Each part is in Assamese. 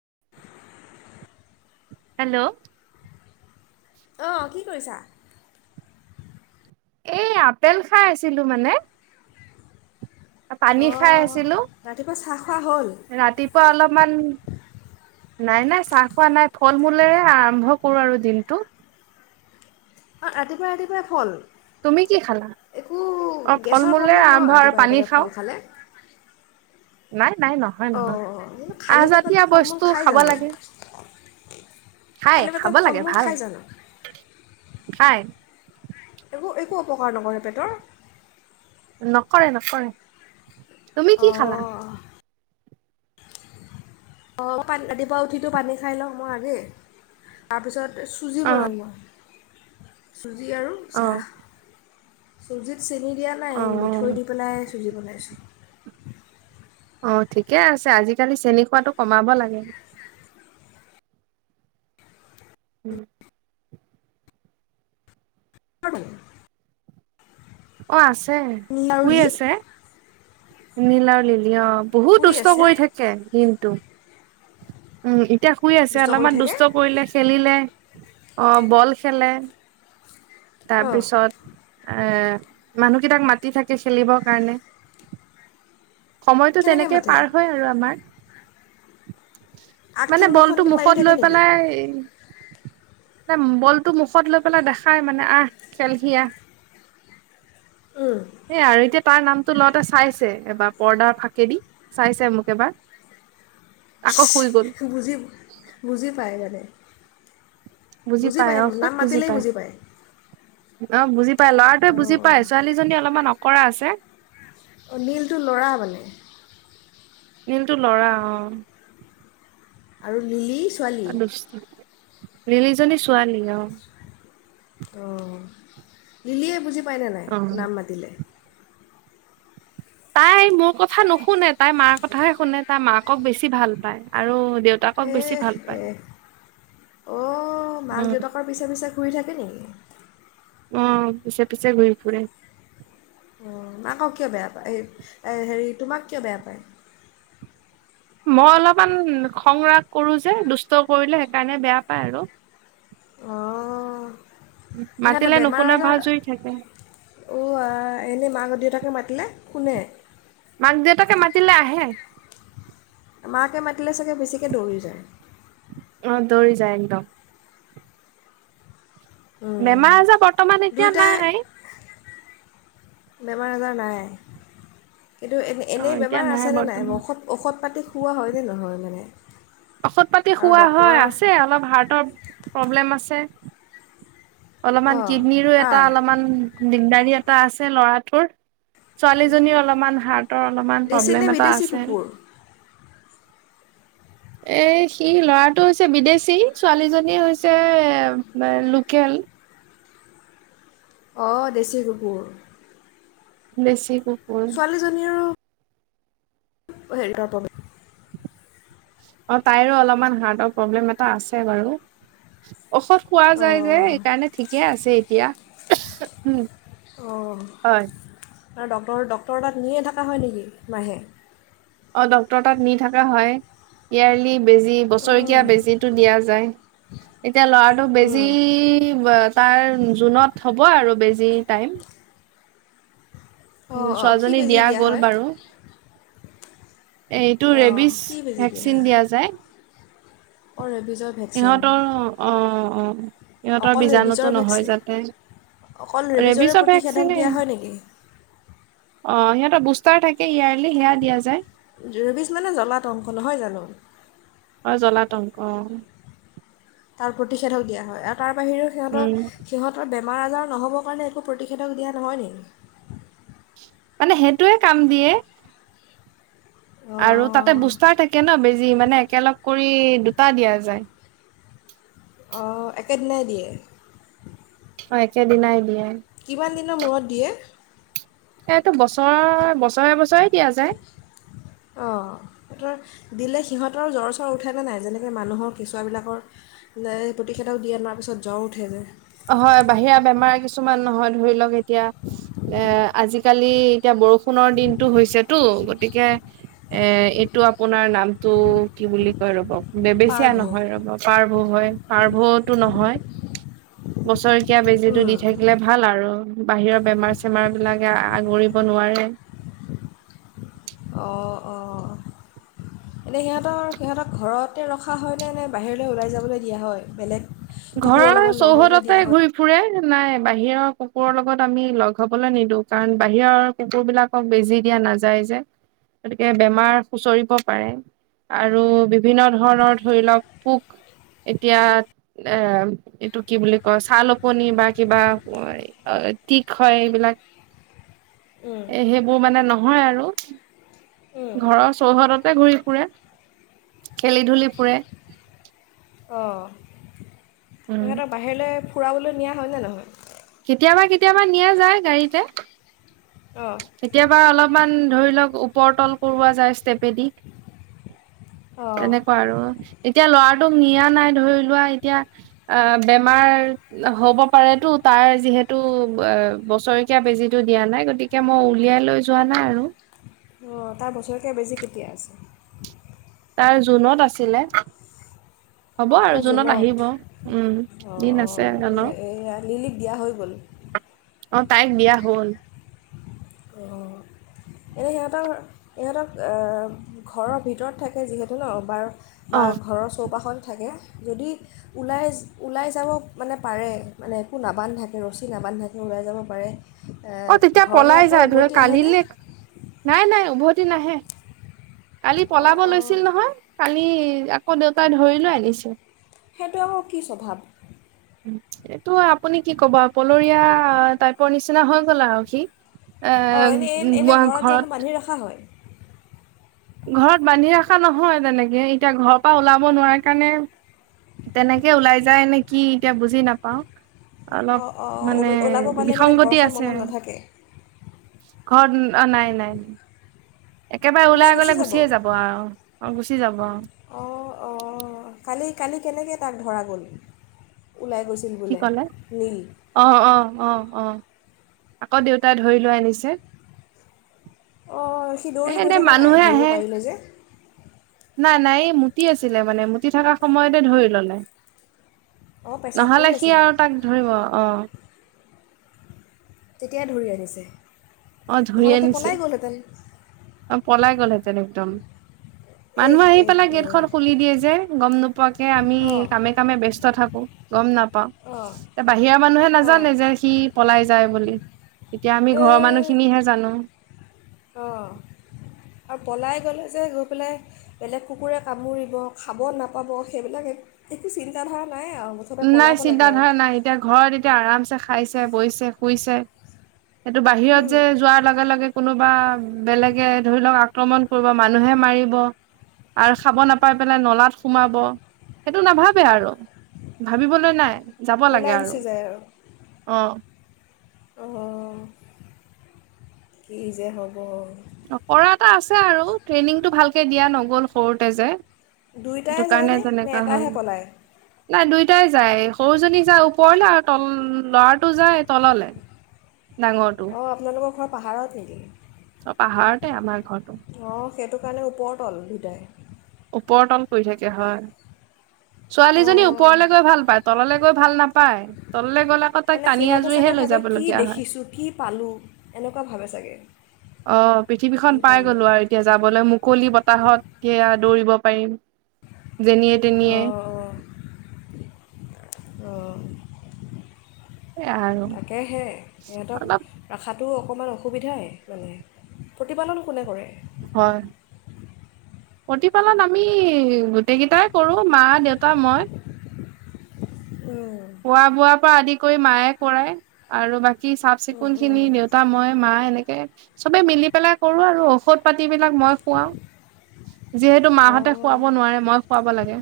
[inaudible] হেল্ল' অঁ কি কৰিছা? এই আপেল খাই আছিলো মানে। পানী খাই অঁ আছিলো, ৰাতিপুৱা চাহ খোৱা হ'ল ৰাতিপুৱা অলপমান নাই নাই চাহ খোৱা নাই, ফল- মূলেৰে আৰম্ভ কৰো আৰু দিনটো। অ ৰাতিপুৱাই ৰাতিপুৱাই ফল তুমি কি খালা? একো অ', গেছৰ ফল-মূলেৰে প্ৰব্লেম নহয় আৰম্ভ আৰু ৰাতিপুৱা পানী ৰাতিপুৱাই ফল খাওঁ। নাই নাই নহয় অ নহয় অ খালী পেটত আহজাতীয় ফল-মূল বস্তু টো খাই খাব জানো? লাগে খাই, খালী খাব পেটত ফল লাগে মূল ভাল, খাই জানো খাই। একো একো অপকাৰ নকৰে পেটৰ? নকৰে নকৰে। তুমি কি খালা? অঁ অ পা ৰাতিপুৱা উঠিতো পানী খাই লওঁ মই আগেই, তাৰপিছত চুজি অ বনাম মই। চুজি আৰু অ চাহ। চুজিত চেনি দিয়া নাই, অ অ মিঠৈ দি পেলাই ৰিল বনাইছোঁ। অ ঠিকেই আছে, আজিকালি চেনি খোৱাটো কমাব লাগে। উম [inaudible] অ আছে তে আৰু শুই আছে। নিলাউ লিলিআউ বহুত শুই দুষ্ট আছে কৰি থাকে দিনটো। উম, উ। এতিয়া শুই আছে, দুষ্ট কৰি অলপমান দুষ্ট থাকে কৰিলে, খেলিলে। অ', বল খেলে। অঁ তাৰপিছত আ মানুহকেইটাক মাতি থাকে খেলিবৰ কাৰণে। সময়তটো কেনেকৈ তেনেকেই মাতে পাৰ হয় আৰু আমাৰ। আগ মানে ঠেং দুখন বলটো দি মাৰি মুখত থাকে লৈ নেকি পেলাই বলটো মুখত লৈ পেলাই দেখায় মানে আহ, খেলহি আহ। উম, সেইয়া আৰু এতিয়া তাৰ নামটো লওঁতে চাইছে, এবাৰ পৰ্দাৰ ফাঁকেদি চাইছে মোক এবাৰ। আকৌ শুই গ'ল বুজি বুজি পায় মানে। বুজি পাই অ খুব বুজি পায়। অ বুজি ল'ৰাটোৱে বুজি অঁ পাই ছোৱালীজনী অলপমান অ কৰা আছে নীলটো ল'ৰা মানে। নীলটো ল'ৰা অ আৰু লিলি ছোৱালী [unintelligible] লিলিজনী ছোৱালী ন? অ, লিলিয়ে বুজি [unintelligible] নাই অ নাম মাতিলে? তাই মোৰ কথা নুশুনে, তাই মাৰ কথাহে শুনে তাই মাকক বেছি ভাল পায় আৰু দেউতাকক বেছি এহ ভাল পায় এহ, অ মাক উম দেউতাকৰ পিছে পিছে ঘূৰি থাক [unintelligible] অ, পিছে পিছে ঘূৰি ফুৰে। অ মাকক কিয় বেয়া পায় এ এ হেৰি তোমাক কিয় বেয়া পায়? মই অলপমান খং ৰাগ কৰো যে, দুষ্ট কৰিলে সেইকাৰণে বেয়া পায় আৰু। অ এখেতে মাতিলে বেমাৰ নুশুনা আজাৰ, ভাজুৰি থাকে ও আই এনেই [unintelligible] দেউতাকে মাতিলে শুনে। মাক দেউতাকে মাতিলে আহে। মাকে মাতিলে চাগে বেছিকে দৌৰি যায়। অ দৌৰি যায় একদম। উম, বেমাৰ আজাৰ বৰ্তমান এতিয়া দুয়োটাই নাই বেমাৰ আজাৰ নাই। কিন্তু এনে অ এনেই এতিয়া বেমাৰ আছেনে নাই বৰ্তমান ঔষত ঔষধ পাতি খুওৱা হয়নে নহয় মানে? ঔষধ পাতি আৰু খুওৱা ডক্তৰৰ হয়, আছে অলপ হাৰ্টৰ প্ৰব্লেম আছে। অলপমান অঁ কিডনীৰিৰো এটা কাৰ অলপমান দিগদাৰী এটা আছে ল'ৰাটোৰ। ছোৱালীজনী অলপমান হাৰ্টৰ অলপমান দেশী নে প্ৰব্লেম এটা বিদেশী আছে। কুকুৰ এ সি ল'ৰাটো হৈছে বিদেশী ছোৱালীজনী হৈছে, লোকেল। অ, দেশী কুকুৰ বেছি [inaudible] ছোৱালীজনী আৰু অ', হেৰি তৰ পম অ', তাইৰো অলপমান হাৰ্টৰ প্ৰব্লেম এটা আছে বাৰু। ঔষধ খোৱা যায় যে অঁ সেইকাৰণে ঠিকে আছে এ এতিয়া উম অ'। হয়। আৰু ডক্টৰ ডক্টৰৰ তাত নিয়ে থাকা হয় নেকি মাহে? ডক্তৰৰ তাত নি থাকা হয়, ইয়াৰলি বেজি বছৰেকীয়া অঁ বেজীটো দিয়া যায়। এতিয়া ল'ৰাটোক বেজি ব তাৰ জুনত হ'ব আৰু বেজিৰ টাইম। উম, অঁ অঁ কি ছোৱালীজনী বেজি দিয়া গ'ল হয় বাৰু। এ, এইটো অঁ ৰেবিছ কি বেজি ভেকচিন দিয়া যায়। [inaudible] ভেকচিন ইহঁতৰ অ', অ', ইহঁতৰ অকল বীজাণুতো ৰেবিজৰ নহয় ভেকচিন যাতে অকল ৰেবিজৰে ৰেবিচৰ প্ৰতিষেধক ভেকচিনে। দিয়া হয় নেকি অ', সিহঁতৰ বুষ্টাৰ থাকে ইয়াৰলি সেয়া দিয়া যায়। ৰেবিজ মানে জ্বলাতংক নহয় জানোঁ? জ্বলাতংক তাৰ প্ৰতিষেধক দিয়া হয় আৰ তাৰ বাহিৰেও সিহঁতৰ উম সিহঁতৰ বেমাৰ আজাৰ নহ'বৰ কাৰণে একো প্ৰতিষেধক দিয়া নহয় নি? মানে সেইটোয়ে কাম দিয়ে। আৰু তাতে অঁ বুষ্টাৰ থাকে ন' বেজি মানে একেলগ কৰি দুটা দিয়া যায়। অ', একেদিনাই দিয়ে। অ', একে দিনাই দিয়ে। কিমান দিনৰ মূৰত দিয়ে? এইটো বছৰ বছৰে বছৰে দিয়া যায়। অ', দিলে সিহঁতৰ জ্বৰ চ্বৰ উঠে নে নাই যেনেকৈ মানুহৰ কেঁচুৱাবিলাকৰ প্ৰতিষেধক দিয় আনাৰ পিছত জ্বৰ উঠে যে? হয় বাহিৰা বেমাৰ কিছুমান নহয় ধৰি লওঁক এতিয়া এ আজিকালি এতিয়া বৰষুণৰ দিনতটো হৈছেতো গতিকে এ, এইটো আপোনাৰ নামটো কি বুলি কয় ৰ'ব বেছিয়া নহয় পাৰ্ভ ৰ'ব পাৰব হয়। পাৰ্ভটো নহয় বছৰি কীয়া বেজিটো দি থাকিলে ভাল আৰু। বাহিৰৰ বেমাৰ চেমাৰ বিলাকে আগৰিব নোৱাৰে। অ', অ'। এনে সিহঁতৰ সিহঁতক ঘৰত তাতে ৰখা হয় নে নে বাহিৰলৈ ওলাই যাবলৈ দিয়া হয়, বেলেগ কুকুৰৰ ঘৰৰ লগত লগ হ'বলৈ চৌহদতে দিয়া হয় ঘূৰি ফুৰে। নাই বাহিৰৰ কুকুৰৰ লগত আমি লগ হবলৈ নিদো, কাৰণ বাহিৰৰ কুকুৰ বিলাকক বেজি দিয়া নাযায় যে। গতিকে বেমাৰ হুঁচৰিব পাৰে আৰু বিভিন্ন ধৰণৰ ধৰি লওক পোক এতিয়া এ এইটো কি বুলি কয়, চাল অকনি বা কিবা কিক হয় এইবিলাক উম। মোৰ মানে নহয় আৰু উম, ঘৰৰ চৌহদতে ঘূৰি ফুৰে খেলি ধূলি ফুৰে। অ উম সিহঁতৰ বাহিৰলৈ ফুৰাবলৈ নিয়া হয়নেে নহয়? কেতিয়াবা কেতিয়াবা নিয়া যায় গাড়ীতে। অঁ কেতিয়াবা অলপমান ধৰি লওক ওপৰতল কৰোঁৱা যায় ষ্টেপেদি অঁ তেনেকুৱা আৰু এতিয়া ল'ৰাটোক নিয়া নাই ধৰি লোৱা এতিয়া অ বেমাৰ হব পাৰেতো তাৰ যিহেতু বছৰেকীয়া বেজিটো দিয়া নাই গতিকে তে মই উলিয়াই লৈ যোৱা নাই আৰু অ তাৰ বছৰেকীয়া বেজি কেতিয়া আছে। তাৰ জুনত আছিলে। হ'ব আৰু অ জুনত আহিব উম অ দিন অ আছে জনৰ এইয়া লিলিক দিয়া হৈ গ'ল। অ তাইৰ বিয়া হল। অ এনেই সিহঁতৰ ইহঁতক ঘৰৰ ভিতৰত থাকে যিহেতু ন বাৰ বা অ ঘৰৰ চৌপাশখন থাকে যদি ওলাই ওলাই যাব মানে পাৰে মানে একো নাবান্ধাকে ৰছী নাবান্ধাকে ওলাই যাব পাৰে এ ঘৰলে জানো! কালিলে নাই নাই উভতি নাহে। কালি অঁ পলাব অঁ লৈছিল নহয় কালি ই দেউতাই ধৰি লৈ আনিছে। সেইটো আকৌ কি স্বভাৱ। এইটো আপুনি কি ক'ব পলৰীয়া টাইপৰ নিচিনা হৈ গল আৰু সি। এ অ এনেই এনেই ঘৰত যানো বান্ধি ৰখা হয় ঘৰত বান্ধি ৰখা নহয় তেনেকে এতিয়া ঘৰৰ পৰা ওলাব নোৱাৰাৰে কাৰণে তেনেকে ওলাই যায় নে কি এতিয়া বুজি নাপাওঁ। অলপ অঁ অঁ মানে ওলাব পালে মানে বিসংগতি ঘৰখন আছে। মনত নাথাকে ঘৰত অ নাই নাই নাই একেবাৰে ওলাই গলে গুচিয়ে যাব আৰু অ গুচি যাব। অ অ কালি কালি কেনেকৈ তাক ধৰা গ'ল। ওলাই গৈছিল কি বোলে কলে নীল অ অ অ অ আকৌ দেউতাই ধৰি লৈ আনিছে। অ সি এ দৌৰি গৈ এনে থকা নাই, মানুহে ধৰিব আহে পাৰিলে যে নাই নাই। এই মুতি আছিলে মানে, মুতি থকা সময়তে ধৰি ল'লে। অঁ পেচাব কৰি ন'হলে সি আছিলে আৰু তাক ধৰিব, অ তেতিয়াাই ধৰি আনিছে অ ধৰি নহ'লেতো আনিছে পলাই গ'লহেঁতেন অ পলাই গলহেঁতেন একদম মানুহ এহ আহি এহ পেলাই গেটখন এহ খুলি দিয়ে যে গম নোপোৱাকে আমি অঁ কামে কামে ব্যস্ত থাকো গম নাপ অঁ ত বাহিৰা মানুহে অঁ নাজানে যে, সি পলাই যায় বুলি। এতিয়া আমি ঘৰৰ এই মানুহ এয়া জানো। অঁ আৰু পলাই গ'লে যে গৈ পেলাই বেলেগ কুকুৰে কামুৰিব খাব নাপাব সেইবিলাক একো চিন্তাধাৰণা নাই চিন্তা ধাৰা নাই এতিয়া ঘৰত এতিয়া আৰামছে খাইছে বৈছে। শুইছে। সেইটো বাহিৰত উম, যে যোৱাৰ লগে লগে কোনো বা বেলেগে ধৰি লওক, আক্ৰমণ কৰিব মানুহে মাৰিব আৰু খাব নাপাই পেলাই নলাত সোমাব, সেইটো নাভাবে আৰু ভাবিবলৈ নাই। যাব লাগে ওলাই আৰু গুচি অ অ' কি যে হ'ব! কৰা এটা আছে আৰু ট্ৰেইনিংতটো ভালকে দিয়া নগ'ল সৰুতে যে দুয়োটাই সেইটো কাৰণে যায়নে, নে তেনেকা হ'ল এটাহে পলায়? নাই দুয়োটাই যায় সৰু জনী যায় ওপৰলে আৰু তল ল'ৰাটো যায় তললে ডাঙৰটো অ আপোনালোকৰ ঘৰত পাহাৰত নেকি? অ পাহাৰতে আমাৰ ঘৰ। অ সেইটো কাৰণে ওপৰ তল, দুয়োটাই ওপৰ তল কৰি থাকে হয়। ছোৱালীজনী অঁ ওপৰলে গৈ ভাল পায় তললৈ গৈ ভাল নাপায় তললৈ গলে আকৌ তাইক মানে টানি সিহঁতে আজুৰিহে চাগে লৈ ভাবে যাব কি লগীয়া হয় দেখিছোঁ কি পালোঁ এনেকুৱা ভাবে চাগে অ পৃথিৱীখন কি পাই পালোঁ গ'লো আৰু এতিয়া যাবলৈ মুকলি বতাহত এয়া দৌৰিব পাৰিম। যেনিয়ে, তেনিয়ে অ। এ আৰু অলপ তো অকণমান অসুবিধাই মানে, প্ৰতিপালন কোনে কৰে? হয়। প্ৰতিপালন আমি গোটেই কেইটাই কৰোঁ- ম, দেউতা, মই। উম, খোৱা বোৱাৰ পৰা আদি কৰি মায়ে কৰাই আৰু বাকী কি উম, চাফ-চিকুনখিনি উম। দেউতা, মই, মা এনেক [unintelligible] চবে মিলি পেলাই কৰোঁ আৰু ঔষধ পাতি বিলাক মই খুৱাও। যিহেতু মাহঁতে অঁ খুৱাব নোৱাৰে মই খোৱাব লাগে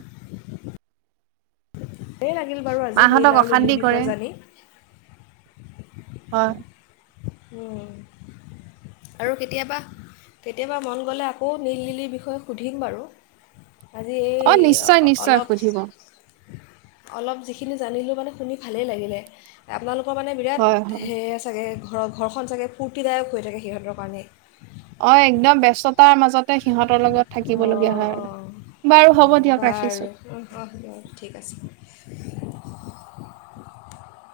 লেই লাগিল বাৰু আজি নীল মাহঁতক আৰু অশান্তি লিলিৰ বিষয়ে কৰে জানি। হয় উম। আৰু কেতিয়াবা কেতিয়াবা মন গ'লে আকৌ নীল নিলিৰ বিষয়ে সুধিম বাৰু। আজি এই অ নিশ্চয় নিশ্চয় অলপ সুধিব অলপ যিখিনি জানিলো মানে শুনি ভালে লাগিলে, আপোনালোকৰ তোমাৰ মানে বিৰাট হয় হয় সেয়া চাগৈ ঘৰ ঘৰখন চাগে ফূৰ্তদায়ক হৈ থাকে সিহঁতৰ কাৰণে অ একদম ব্যস্ততাৰ মাজত অ', অ', বাৰু হ'ব অ', দিয়ক ৰাখিছো বাৰু অ' বাৰু ঠিক আছে। [unintelligible]